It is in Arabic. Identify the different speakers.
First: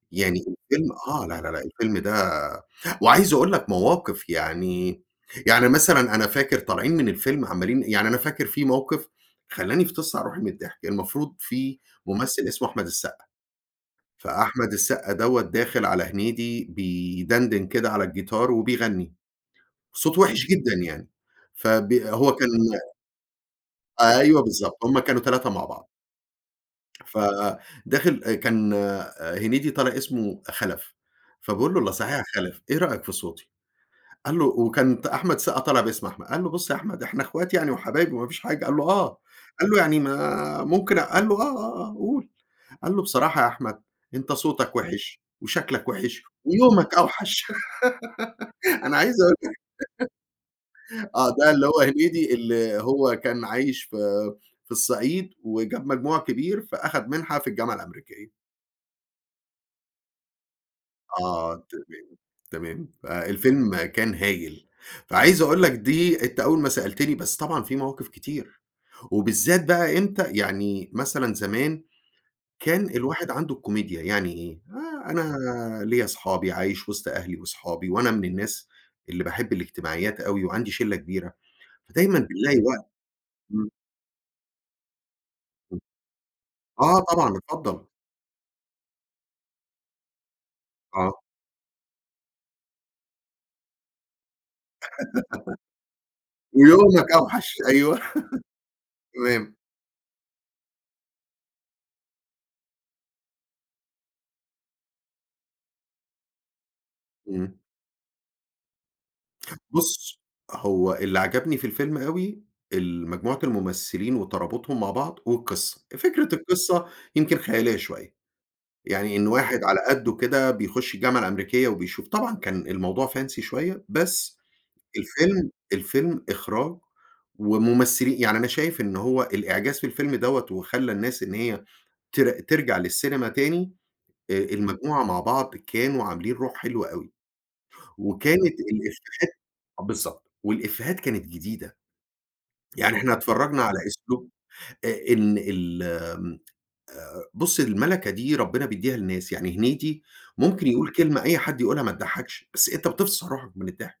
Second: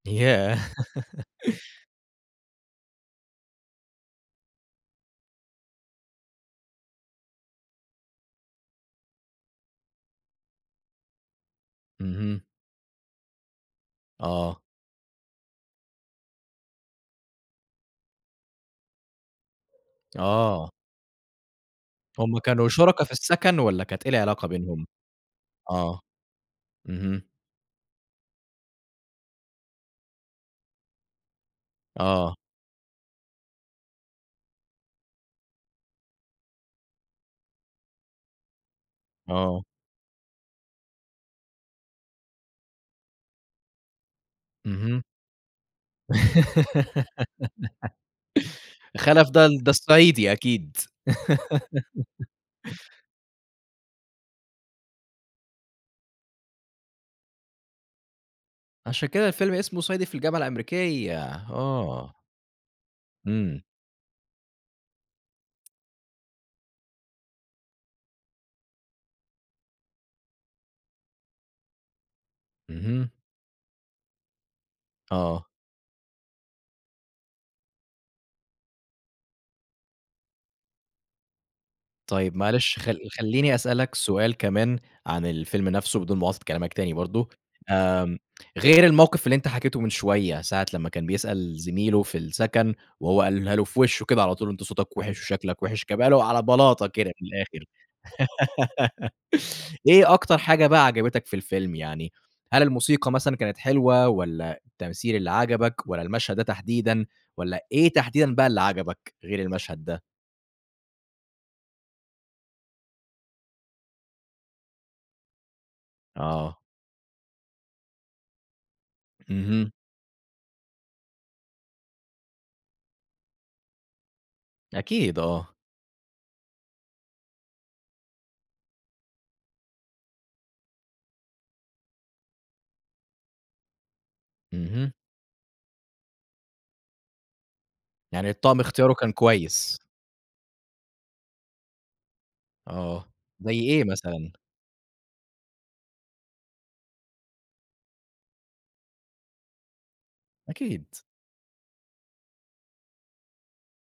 Speaker 1: يعني
Speaker 2: ياه!
Speaker 1: الفيلم آه، لأ، لأ، لأ الفيلم ده وعايز أقول لك مواقف يعني يعني مثلًا أنا فاكر طالعين من الفيلم عمّالين يعني أنا فاكر في موقِف خلّاني فِطِست على روحي من الضحك. المفروض في ممثّل
Speaker 2: اهم.
Speaker 1: اسمه أحمد السَقّا،
Speaker 2: آه.
Speaker 1: فأحمد السَقّا دوّة داخل على هنيدي بيدَنْدِن كده على الجيتار وبيغنّي، صوته وِحِش
Speaker 2: آه.
Speaker 1: جدًا يعني، فبي هو
Speaker 2: هم
Speaker 1: كان
Speaker 2: كانوا شُركا في السَكَن والّا كانت إيه
Speaker 1: أيوه
Speaker 2: العلاقة
Speaker 1: بالضبط،
Speaker 2: بينهم؟
Speaker 1: هم كانوا 3 مع بعض.
Speaker 2: آه. اهم.
Speaker 1: فـداخل آآ كان آآ هنيدي طالع اسمه خَلَف، فبيقول له: "إلّا صحيح يا
Speaker 2: آه.
Speaker 1: خَلَف، إيه رأيك في صوتي؟" قال له وكان تأ أحمد السَقّا طالع باسم أحمد. قال له: "بُص يا أحمد إحنا إخوات يعني وحبايب وما فيش حاجة." قال له: "آه."
Speaker 2: آه.
Speaker 1: قال له: "يعني ما ممكن" قال له: "آه، آه، آه، قُل." قال له: "بصراحة يا أحمد، أنت صوتك
Speaker 2: اهم.
Speaker 1: وِحِش وشكلك وِحِش ويومك أوحَش." أنا عايز
Speaker 2: خَلَف ده
Speaker 1: أقول
Speaker 2: ال ده الصعيدي أكيد.
Speaker 1: آه، ده اللي هو هنيدي اللي هو كان عايش في في الصعيد وجاب مجموع كبير، فأخَد منها في الجامعة الأمريكية.
Speaker 2: عشان كده الفيلم اسمه صعيدي في الجامعة الأمريكية
Speaker 1: آه،
Speaker 2: آه.
Speaker 1: تمام، تمام.
Speaker 2: إمم.
Speaker 1: فالفيلم كان هايل. فعايز أقول لك دي أنت أول ما سألتني، بس طبعًا فيه مواقف كتير وبالذات بقى إمتى يعني مثلًا زمان، كان
Speaker 2: اهم.
Speaker 1: الواحد عنده الكوميديا، يعني إيه؟ آآ أنا
Speaker 2: آه.
Speaker 1: ليّا أصحابي عايش وِسط أهلي وأصحابي وأنا من الناس اللي باحب الاجتماعيات أوي وعندي شِلّة كبيرة، فدايمًا
Speaker 2: طيب
Speaker 1: بنلاقي
Speaker 2: معلش
Speaker 1: وقت
Speaker 2: خل خلّيني
Speaker 1: إمم.
Speaker 2: أسألك سؤال كمان عن الفيلم
Speaker 1: إمم.
Speaker 2: نَفْسه بدون مُقاطعة كلامك تاني
Speaker 1: آه
Speaker 2: برضه،
Speaker 1: طبعًا، اتفضّل.
Speaker 2: آمم غير الموقِف اللي أنت حكيته من شوية ساعة لمّا كان
Speaker 1: آه.
Speaker 2: بيسأل زميله في السَكَن وهو قالها له في وِشّه كده على طول، "أنت صوتك وِحِش وشكلك وِحِش." جابها له على بلاطة
Speaker 1: ويومك
Speaker 2: كده من
Speaker 1: أوحَش
Speaker 2: الآخِر.
Speaker 1: أيوه. تمام.
Speaker 2: إيه أكتر حاجة بقى عجبتك في الفيلم يعني، هل الموسيقى مثلًا كانت حلوة والّا التمثيل اللي عجبك والّا المشهد ده تحديدًا
Speaker 1: إمم.
Speaker 2: والّا إيه تحديدًا بقى اللي عجبك، غير المشهد ده؟
Speaker 1: بُص، هو اللي عجبني في الفيلم أوي، المجموعة الممثّلين وترابُطهم مع بعض والقِصّة. فكرة
Speaker 2: آه.
Speaker 1: القِصّة يمكن خياليّة شوية. يعني إن واحد
Speaker 2: اهم.
Speaker 1: على قَدُّه كده بيخُش الجامعة الأمريكية وبيشوف. طبعًا كان الموضوع fancy شوية، بس
Speaker 2: أكيد آه.
Speaker 1: الفيلم الفيلم إخراج ومُمثِّلي يعني أنا شايف إن هو الإعجاز في الفيلم دوّة وخلّى الناس إن هي تر ترجع للسينما تاني، آآ
Speaker 2: اهم.
Speaker 1: المجموعة مع بعض كانوا عاملين روح حلوة أوي،
Speaker 2: يعني
Speaker 1: وكانت
Speaker 2: الطقم اختياره كان
Speaker 1: الإفّيهات
Speaker 2: كويس.
Speaker 1: آه بالضبط، والإفّيهات كانت جديدة. يعني
Speaker 2: آه،
Speaker 1: إحنا
Speaker 2: زي
Speaker 1: اتفرّجنا على
Speaker 2: إيه
Speaker 1: أسلوب
Speaker 2: مثلًا؟
Speaker 1: آآ إن ال آمم آآ بُص، المَلَكة دي ربِّنا بيدّيها لناس، يعني هنيدي ممكن يقول
Speaker 2: أكيد.
Speaker 1: كلمة أي حد يقول لها متضحَّكش، بس أنت بتفصِل روحك من الضحك.